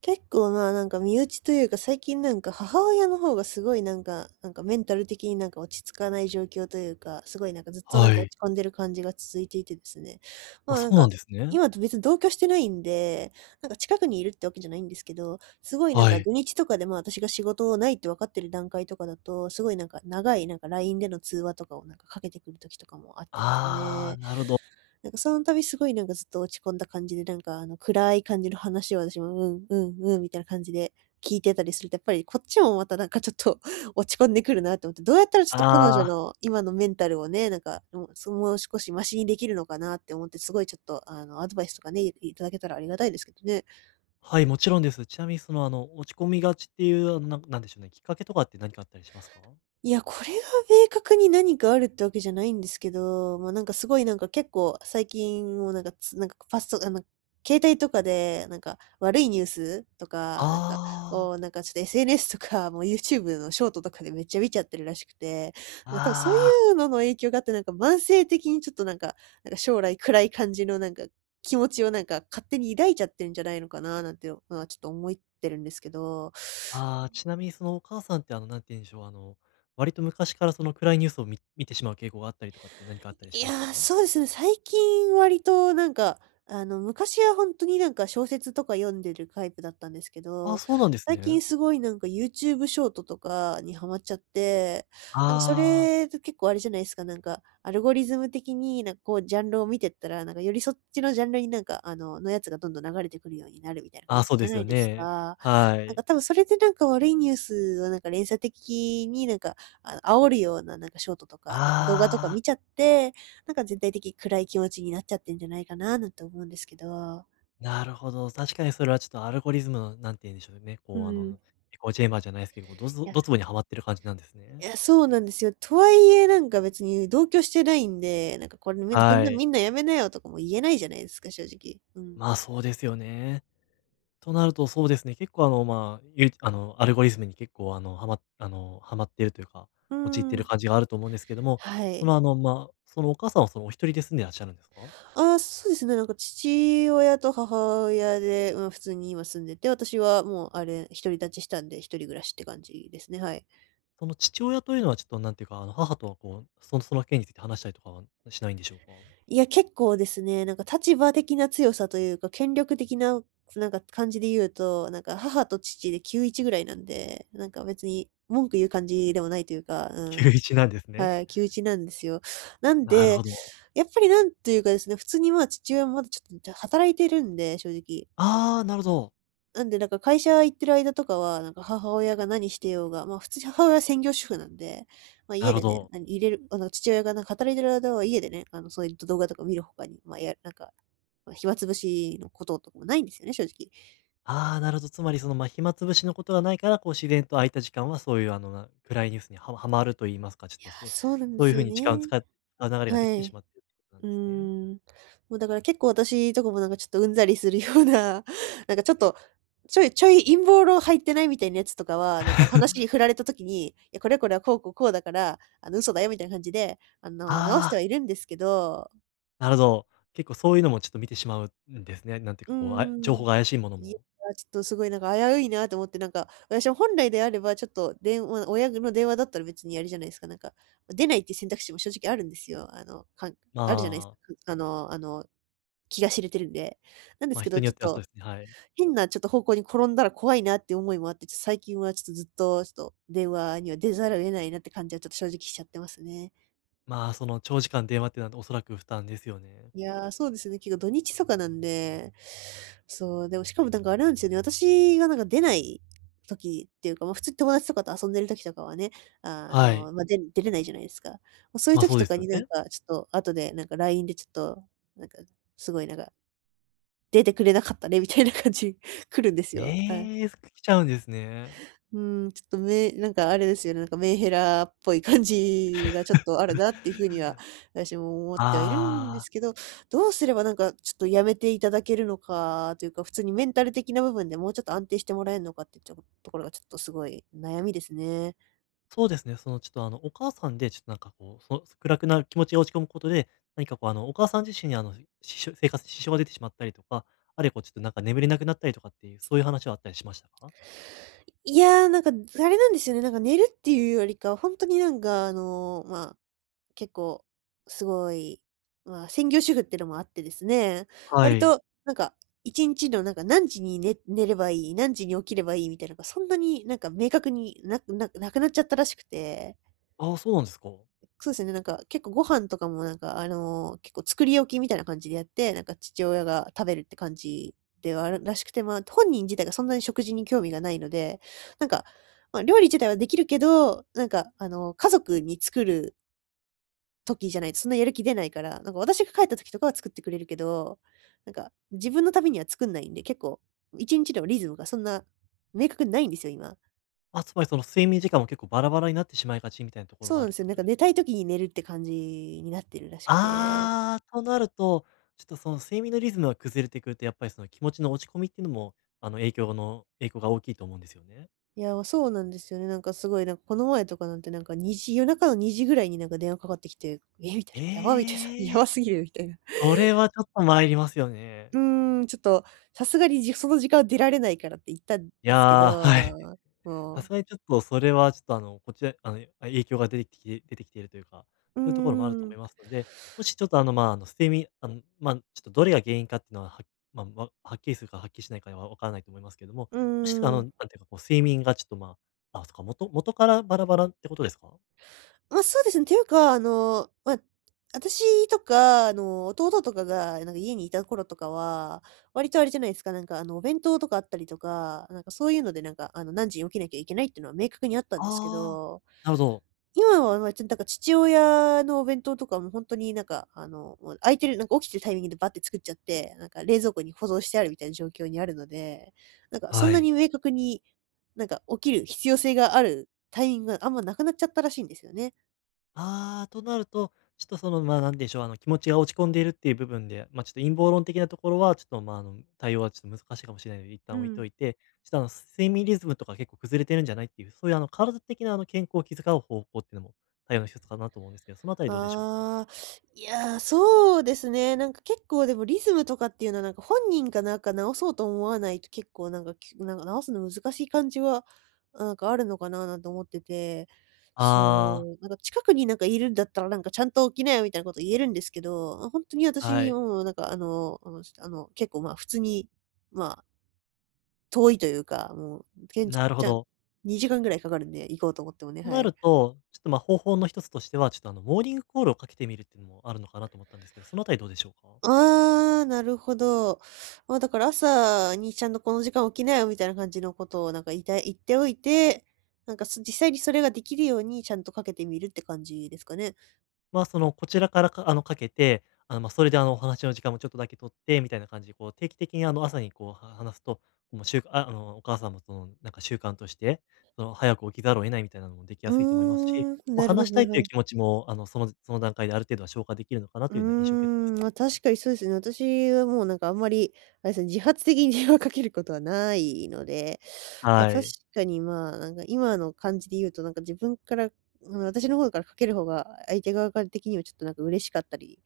結構まあなんか身内というか最近なんか母親の方がすごいなんか、なんかメンタル的になんか落ち着かない状況というか、すごいなんかずっとなんはか落い。ち込んでる感じが続いていてですね。まあ、あそなんうなか、んですね。今と別に同居してないんで、なんか近くにいるってわけじゃないんですけど、すごいなんはかい。土日とかでまあ私が仕事ないって分かってる段階とかだと、すごいなんか長いなんか LINE での通話とかをなんかかけてくる時とかもあってですああ、ね。なるほど。なんかその度すごいなんかずっと落ち込んだ感じで、なんかあの暗い感じの話を私も、うん、うん、うん、みたいな感じで聞いてたりすると、やっぱりこっちもまたなんかちょっと 落ち込んでくるなって思って、どうやったらちょっと彼女ああ、の今のメンタルをね、なんかもう少しマシにできるのかなって思って、すごいちょっとあのアドバイスとかね、いただけたらありがたいですけどね。はい、もちろんです。ちなみにその、あの、落ち込みがちっていう、あの、なんなんでしょうね、きっかけとかって何かあったりしますか？いや、これが明確に何かあるってわけじゃないんですけど、まあ、なんかすごいなんか結構最近もなんかなんかファストあの、携帯とかでなんか悪いニュースとか、なんかああ、をなんかちょっと SNS とかもう YouTube のショートとかでめっちゃ見ちゃってるらしくて、なんか多分そういああ、うのの影響があってなんか慢性的にちょっとなんか、なんか将来暗い感じのなんか気持ちをなんか勝手に抱いちゃってるんじゃないのかななんてのはちょっと思ってるんですけど、ああ、ちなみにそのお母さんって、あの、なんて言うんでしょう、あの、割と昔からその暗いニュースを見てしまう傾向があったりとかって何かあったりいしまやすか？ー、そうですね、最近割となんか、あの、昔は本当になんか小説とか読んでるタイプだったんですけああ、ど、そうなんです最ね。近すごいなんか YouTube ショートとかにハマっちゃって、なんかそああ、れって結構あれじゃないですか、なんか、アルゴリズム的になんかこうジャンルを見てったら、なんかよりそっちのジャンルになんか、あの、のやつがどんどん流れてくるようになるみたいなあ感あ、じそうじでゃすないよですね。か。はなんかい。多分それでなんか悪いニュースをなんか連鎖的になんかあの、煽るようななんかショートとか、なんか動画とかああ。見ちゃって、なんか全体的に暗い気持ちになっちゃってんじゃないかななんて思うんですけど。なるほど。確かにそれはちょっとアルゴリズムの、なんて言うんでしょうね。うこう、あん。の、エコーチェンバーじゃないですけど、こういドツや、ドツボにはまってる感じなんですいね。や、そうなんですよ。とはいえ、なんか別に同居してないんで、なんかこれみんなこんはない。みんなやめなよとかも言えないじゃないですか、正直。うん。まあ、そうですよね。となると、そうですね。結構、あの、まあ、ゆあの、アルゴリズムに結構、あの、はまってるというか、うー陥ってるん。感じがあると思うんですけども、はそい。の、あの、まあ、そのお母さんはそのお一人で住んでらっしゃるんですか。ああ、そうですね、なんか父親と母親で、まあ、普通に今住んでて、私はもうあれ、独り立ちしたんで、一人暮らしって感じですね、はい。その父親というのは、ちょっと、なんていうか、あの、母とはこう、その、その件について話したりとかはしないんでしょうか？ いや、結構ですね、なんか立場的な強さというか、権力的な、なんか感じで言うと、なんか母と父で9-1ぐらいなんで、なんか別に文句言う感じでもないというか、うん。9-1 なんですね。はい、9-1なんですよ。なんなるで、ほど。やっぱりなんというかですね、普通にまあ父親もまだちょっと働いてるんで、正直。ああ、なるほど。なんで、なんか会社行ってる間とかは、なんか母親が何してようが、まあ普通に母親は専業主婦なんで、まあな家るほでね、ど。何入れるあの、父親がなんか働いてる間は家でね、あの、そういう動画とか見る他に、まあ、やなんか、まあ、暇つぶしのこととかもないんですよね、正直。ああ、なるほど。つまりその、まあ、暇つぶしのことがないから、こう自然と空いた時間はそういうあの、暗いニュースにははまると言いますか、ちょっいやとー、そうそうなんでそういすうよ風に時間をね。使う流れができはてしい。まっているってことなんうーですね。ん。もうだから結構私とかもなんかちょっとうんざりするような、なんかちょっと、ちょいちょい陰謀論入ってないみたいなやつとかは、なんか話に振られた時に、いや、これこれはこうこうこうだから、あの、嘘だよみたいな感じで、あの、直してあはあ、いるんですけど、なるほど。結構そういうのもちょっと見てしまうんですね。なんていううーかこう、情報ん。が怪しいものいや、も。ちょっとすごいなんか危ういなと思って、なんか、私は本来であれば、ちょっと電話、親の電話だったら別にやるじゃないですか、なんか、出ないっていう選択肢も正直あるんですよ。あの、まあるじゃないですあ、か。あのあの気が知れてるんで。なんでますあ、けど、人にちよょっってはそと、うですね、はい。変なちょっと方向に転んだら怖いなって思いもあって、ちょっと最近はちょっとずっと、ちょっと電話には出ざるを得ないなって感じはちょっと正直しちゃってますね。まあ、その長時間電話ってなるおそらく負担ですよね。いや、そうですね、結構土日とかなんで、そう、でもしかもなんかあれなんですよね、私がなんか出ない時っていうか、まあ、普通に友達とかと遊んでる時とかはね、あはい。の、まあ、で出れないじゃないですか。もうそういうま、あ時そうとですかよになんね。かちょっと後でなんか LINE でちょっと、なんか、すごいなんか、出てくれなかったねみたいな感じ 来るんですよ。はい。ええ、すく来ちゃうんですね。うん、ちょっとなんかあれですよね、なんかメンヘラっぽい感じがちょっとあるなっていうふうには、私も思ってはいるんであすあ。けど、どうすればなんかちょっとやめていただけるのかというか、普通にメンタル的な部分でもうちょっと安定してもらえるのかってちょとところがちょっとすごい悩みですね。そうですね、そのちょっとあのお母さんで、ちょっとなんかこう、暗くなる気持ちが落ち込むことで、何かこうあのお母さん自身にあの、生活に支障が出てしまったりとか、あるいはこうちょっとなんか眠れなくなったりとかっていう、そういう話はあったりしましたか？いやー、なんかあれなんですよね、なんか寝るっていうよりか、本当になんかあの、まあ結構すごい、まあ、専業主婦ってのもあってですね、は割い。となんか1日のなんか何時に寝ればいい、何時に起きればいいみたいなのがそんなになんか明確になくなっちゃったらしくて、ああ、そうなんですか。そうですね、なんか結構ご飯とかもなんかあの、結構作り置きみたいな感じでやって、なんか父親が食べるって感じではあるらしくて、まあ本人自体がそんなに食事に興味がないので、なんか、まあ、料理自体はできるけど、なんか、あの、家族に作る時じゃないと、そんなやる気出ないから、なんか私が帰った時とかは作ってくれるけど、なんか自分のためには作んないんで、結構1日のリズムがそんな明確にないんですよ、今。あ、つまりその睡眠時間も結構バラバラになってしまいがちみたいなところそうがなあんでるっすてよ。こなんとかです寝たか？い時に寝るって感じになってるらしくて。ああ、となると、ちょっとその睡眠のリズムが崩れてくると、やっぱりその気持ちの落ち込みっていうのも、あの影響が大きいと思うんですよね。いや、そうなんですよね。なんかすごい、なんかこの前とかなんてなんか2時、夜中の2時ぐらいになんか電話かかってきて、えみたいな、やばみたいな、やええー、ばすぎるみたいな。それはちょっと参りますよね。うーん、ちょっとさすがにその時間は出られないからって言ったんいですけやー、ど、はい。もさすう、がにちょっとそれはちょっとあの、こちらあの、影響が出てきて出てきているというか、うーそういうところもあるとん、思いますので、もしちょっとあの、まあ、あの、睡眠あの、まあ、ちょっとどれが原因かっていうのは、まあ、はっきりするかはっきりしないかはわからないと思いますけれども、うーもしあの、なん。んていうかこう睡眠がちょっとまあ、あ、そっか、元元からバラバラってことですか？まあ、そうですね。ていうか、まあ、私とか、弟とかが、なんか家にいた頃とかは、割とあれじゃないですか。なんか、お弁当とかあったりとか、なんかそういうので、なんか、何時に起きなきゃいけないっていうのは明確にあったんですけああー、ど、なるほど、今は、まあ、ちょっとなんか父親のお弁当とかも本当になんか、もう空いてるなんか起きてるタイミングでバッて作っちゃって、なんか冷蔵庫に保存してあるみたいな状況にあるので、なんかそんはない。に明確に、なんか起きる必要性があるタイミングがあんまなくなっちゃったらしいんですよね。あーとなると、ちょっとその、まあ、なんでしょう、あの、気持ちが落ち込んでいるっていう部分で、まあ、ちょっと陰謀論的なところは、ちょっと、まあ、あの、対応はちょっと難しいかもしれないので、一う旦置いん。といて、ちょっとあの、睡眠リズムとか結構崩れてるんじゃないっていう、そういうあの、体的なあの、健康を気遣う方法っていうのも対応の一つかなと思うんですけど、そのあたりどうでしょうか？ああ、いやー、そうですね。なんか結構でもリズムとかっていうのはなんか本人かなんか直そうと思わないと結構なんか、なんか直すの難しい感じは、なんかあるのかななんて思ってて、ああ、そう、なんか近くになんかいるんだったらなんかちゃんと起きなよみたいなこと言えるんですけど、本当には私い、もうなんか結構まあ普通に、まあ遠いというか、もう、けんちなるほゃんど。2時間ぐらいかかるんで、行こうと思ってもね、とはない。ると、ちょっと、まあ、方法の一つとしては、ちょっとあの、モーニングコールをかけてみるっていうのもあるのかなと思ったんですけど、そのあたりどうでしょうか？ああ、なるほど。まあ、だから朝にちゃんとこの時間起きなよみたいな感じのことをなんか言っておいて、なんか、実際にそれができるようにちゃんとかけてみるって感じですかね。まあ、その、こちらからあの、かけて、あの、まあ、それで、あの、お話の時間もちょっとだけ取って、みたいな感じで、こう、定期的に、あの、朝に、こう、話すと、もう、しゅああの、お母さんも、その、なんか、習慣として、その、早く起きざるを得ないみたいなのもできうやーすいと思いますし、ん、こう、なるほ話しどたなるいほというど。気持ちも、あの、その段階である程度は消化できるのかなうーというような印象を受けたんですん、けまどあ、も。確かにそうですね。私はもうなんかあんまり、あれですね、自発的に電話かけることはないので、まあは確い。かにまあ、なんか今の感じで言うとなんか自分から、あの私の方からかける方が相手側から的にはちょっとなんか嬉しかったり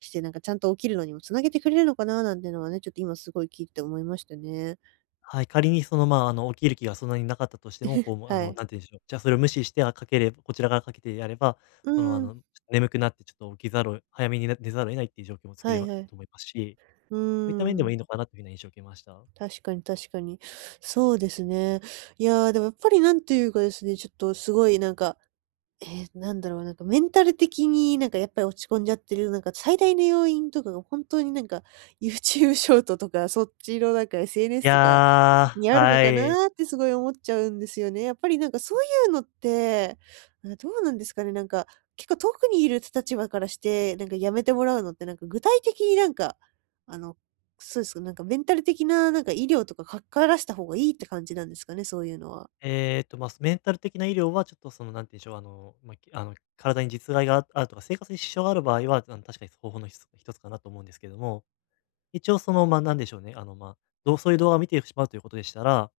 して、なんかちゃんと起きるのにもつなげてくれるのかななんてのはね、ちょっと今すごい聞いて思いましたね。はい、仮にその、まあ、あの、起きる気がそんなになかったとしても、こう、あはの、い。なんて言うんでしょう、じゃあそれを無視して、あ、かければこちら側かけてやれば、うその、あん。の、ちょっと眠くなってちょっと起きざるを早めにね寝ざるを得ないっていう状況も作はれいるはい。と思いますし、うそういった面ーでもいん。いのかなというふうな印象を受けました。確かに確かに。そうですね。いやー、でもやっぱりなんていうかですね、ちょっとすごいなんかなんだろう、なんかメンタル的になんかやっぱり落ち込んじゃってる、なんか最大の要因とかが本当になんか YouTube ショートとか、そっちのなんか い SNS とかやにー、あるのはかい。なーってすごい思っちゃうんですよね。やっぱりなんかそういうのって、あ、どうなんですかね、なんか、結構遠くにいる立場からして、なんかやめてもらうのってなんか具体的になんか、あの、そうですか、なんかメンタル的ななんか医療とかかした方がいいって感じなんですかね、そういうのは。えっと、まあ、メンタル的な医療はちょっとその、なんて言うんでしょう、あの、まあ、あの、体に実害があるとか、生活に支障がある場合は、あの、確かに方法の一つかなと思うんですけども、一応その、まあ、なんでしょうね、あの、まあ、そういう動画を見てしまうということでしたら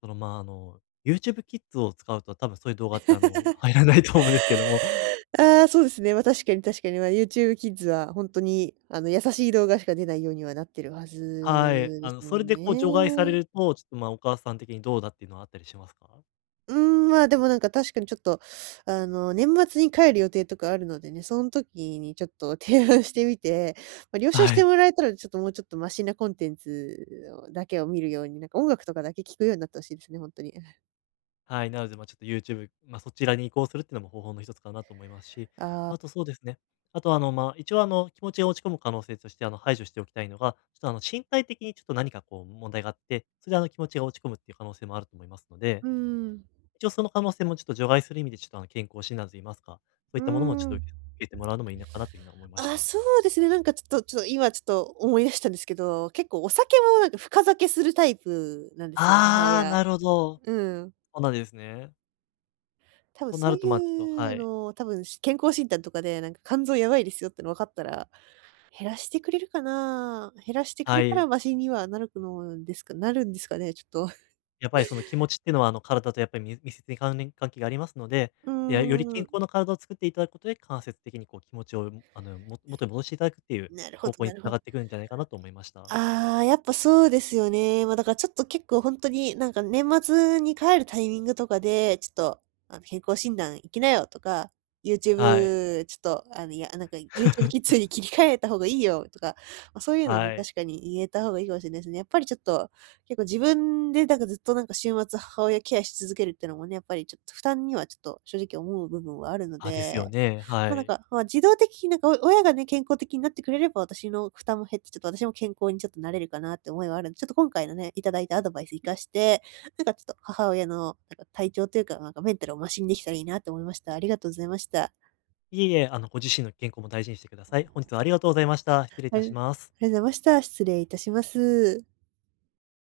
その、まあ、あの、YouTube Kids を使うと多分そういう動画ってあの、入らないと思うんですけども、ああ、そうですね。まあ、確かに確かに、まあ、YouTube Kids は本当に、優しい動画しか出ないようにはなってるははい。ずであすの、そもれんでこう除外されね。ると、ちょっと、まあ、お母さん的にどうだっていうのはあったりしますか？うーん、まあ、でもなんか確かにちょっと、年末に帰る予定とかあるのでね、その時にちょっと 提案してみて、まあ、了承しはてい。もらえたら、ちょっともうちょっとマシなコンテンツをだけ見るように、なんか音楽とかだけ聞くようになってほしいですね、本当に。はい、なので、まあ、ちょっと YouTube、まあ、そちらに移行するっていうのも方法の一つかなと思いますし、あとそうですね、あと、あの、まあ、一応、あの、気持ちが落ち込む可能性として、あの、排除しておきたいのが、ちょっと、あの、身体的にちょっと何かこう問題があって、それで、あの、気持ちが落ち込むっていう可能性もあると思いますので、うーん。一応その可能性もちょっと除外する意味で、ちょっとあの、健康診断といいますか、そうういっーたものもちょっとん。受けてもらうのもいいのかなというふうに思いましあ、た。そうですね、なんかちょっとちょっと今ちょっと思い出したんですけど、結構お酒もなんか深酒するタイプなんですよ、母ああ、親。なるほど。うん。そうなんですね。多分となそうると、ま、ちょっというはい。多分健康診断とかでなんか肝臓やばいですよっての分かったら、減らしてくれるかな？減らしてくはれたらい。マシにはなるのですかなるんですかね、ちょっと。やっぱりその気持ちっていうのは、あの、体とやっぱり密接に関係がありますので、うで、よりー健ん、康な体を作っていただくことで、間接的にこう気持ちを、あの、も元に戻していただくっていうなるほ方ど向なにる繋ほがど。ってくるんじゃないかなと思いました。ああ、やっぱそうですよね。ま、だからちょっと結構本当になんか年末に帰るタイミングとかで、ちょっとあの「健康診断行きなよ」とか、はい。「YouTube ちょっとあの、いや、なんか YouTube キッ ズに切り替えた方がいいよ」とか、まあ、そういうのね、はい。確かに言えた方がいいかもしれないですね。やっぱりちょっと、結構自分でなんかずっとなんか週末母親ケアし続けるっていうのもね、やっぱりちょっと負担にはちょっと正直思う部分はあるのあ、ですよで、ね、はまあ、なんい。か、まあ、自動的になんか、お親がね、健康的になってくれれば、私の負担も減って、ちょっと私も健康にちょっとなれるかなって思いはあるんで、ちょっと今回のね、いただいたアドバイス活かして、なんかちょっと母親のなんか体調というか、なんかメンタルをマシにできたらいいなと思いました。ありがとうございました。いえいえ、あの、ご自身の健康も大事にしてください。本日はありがとうございました。失礼いあたりありがとしうます。ございました。失礼いたします。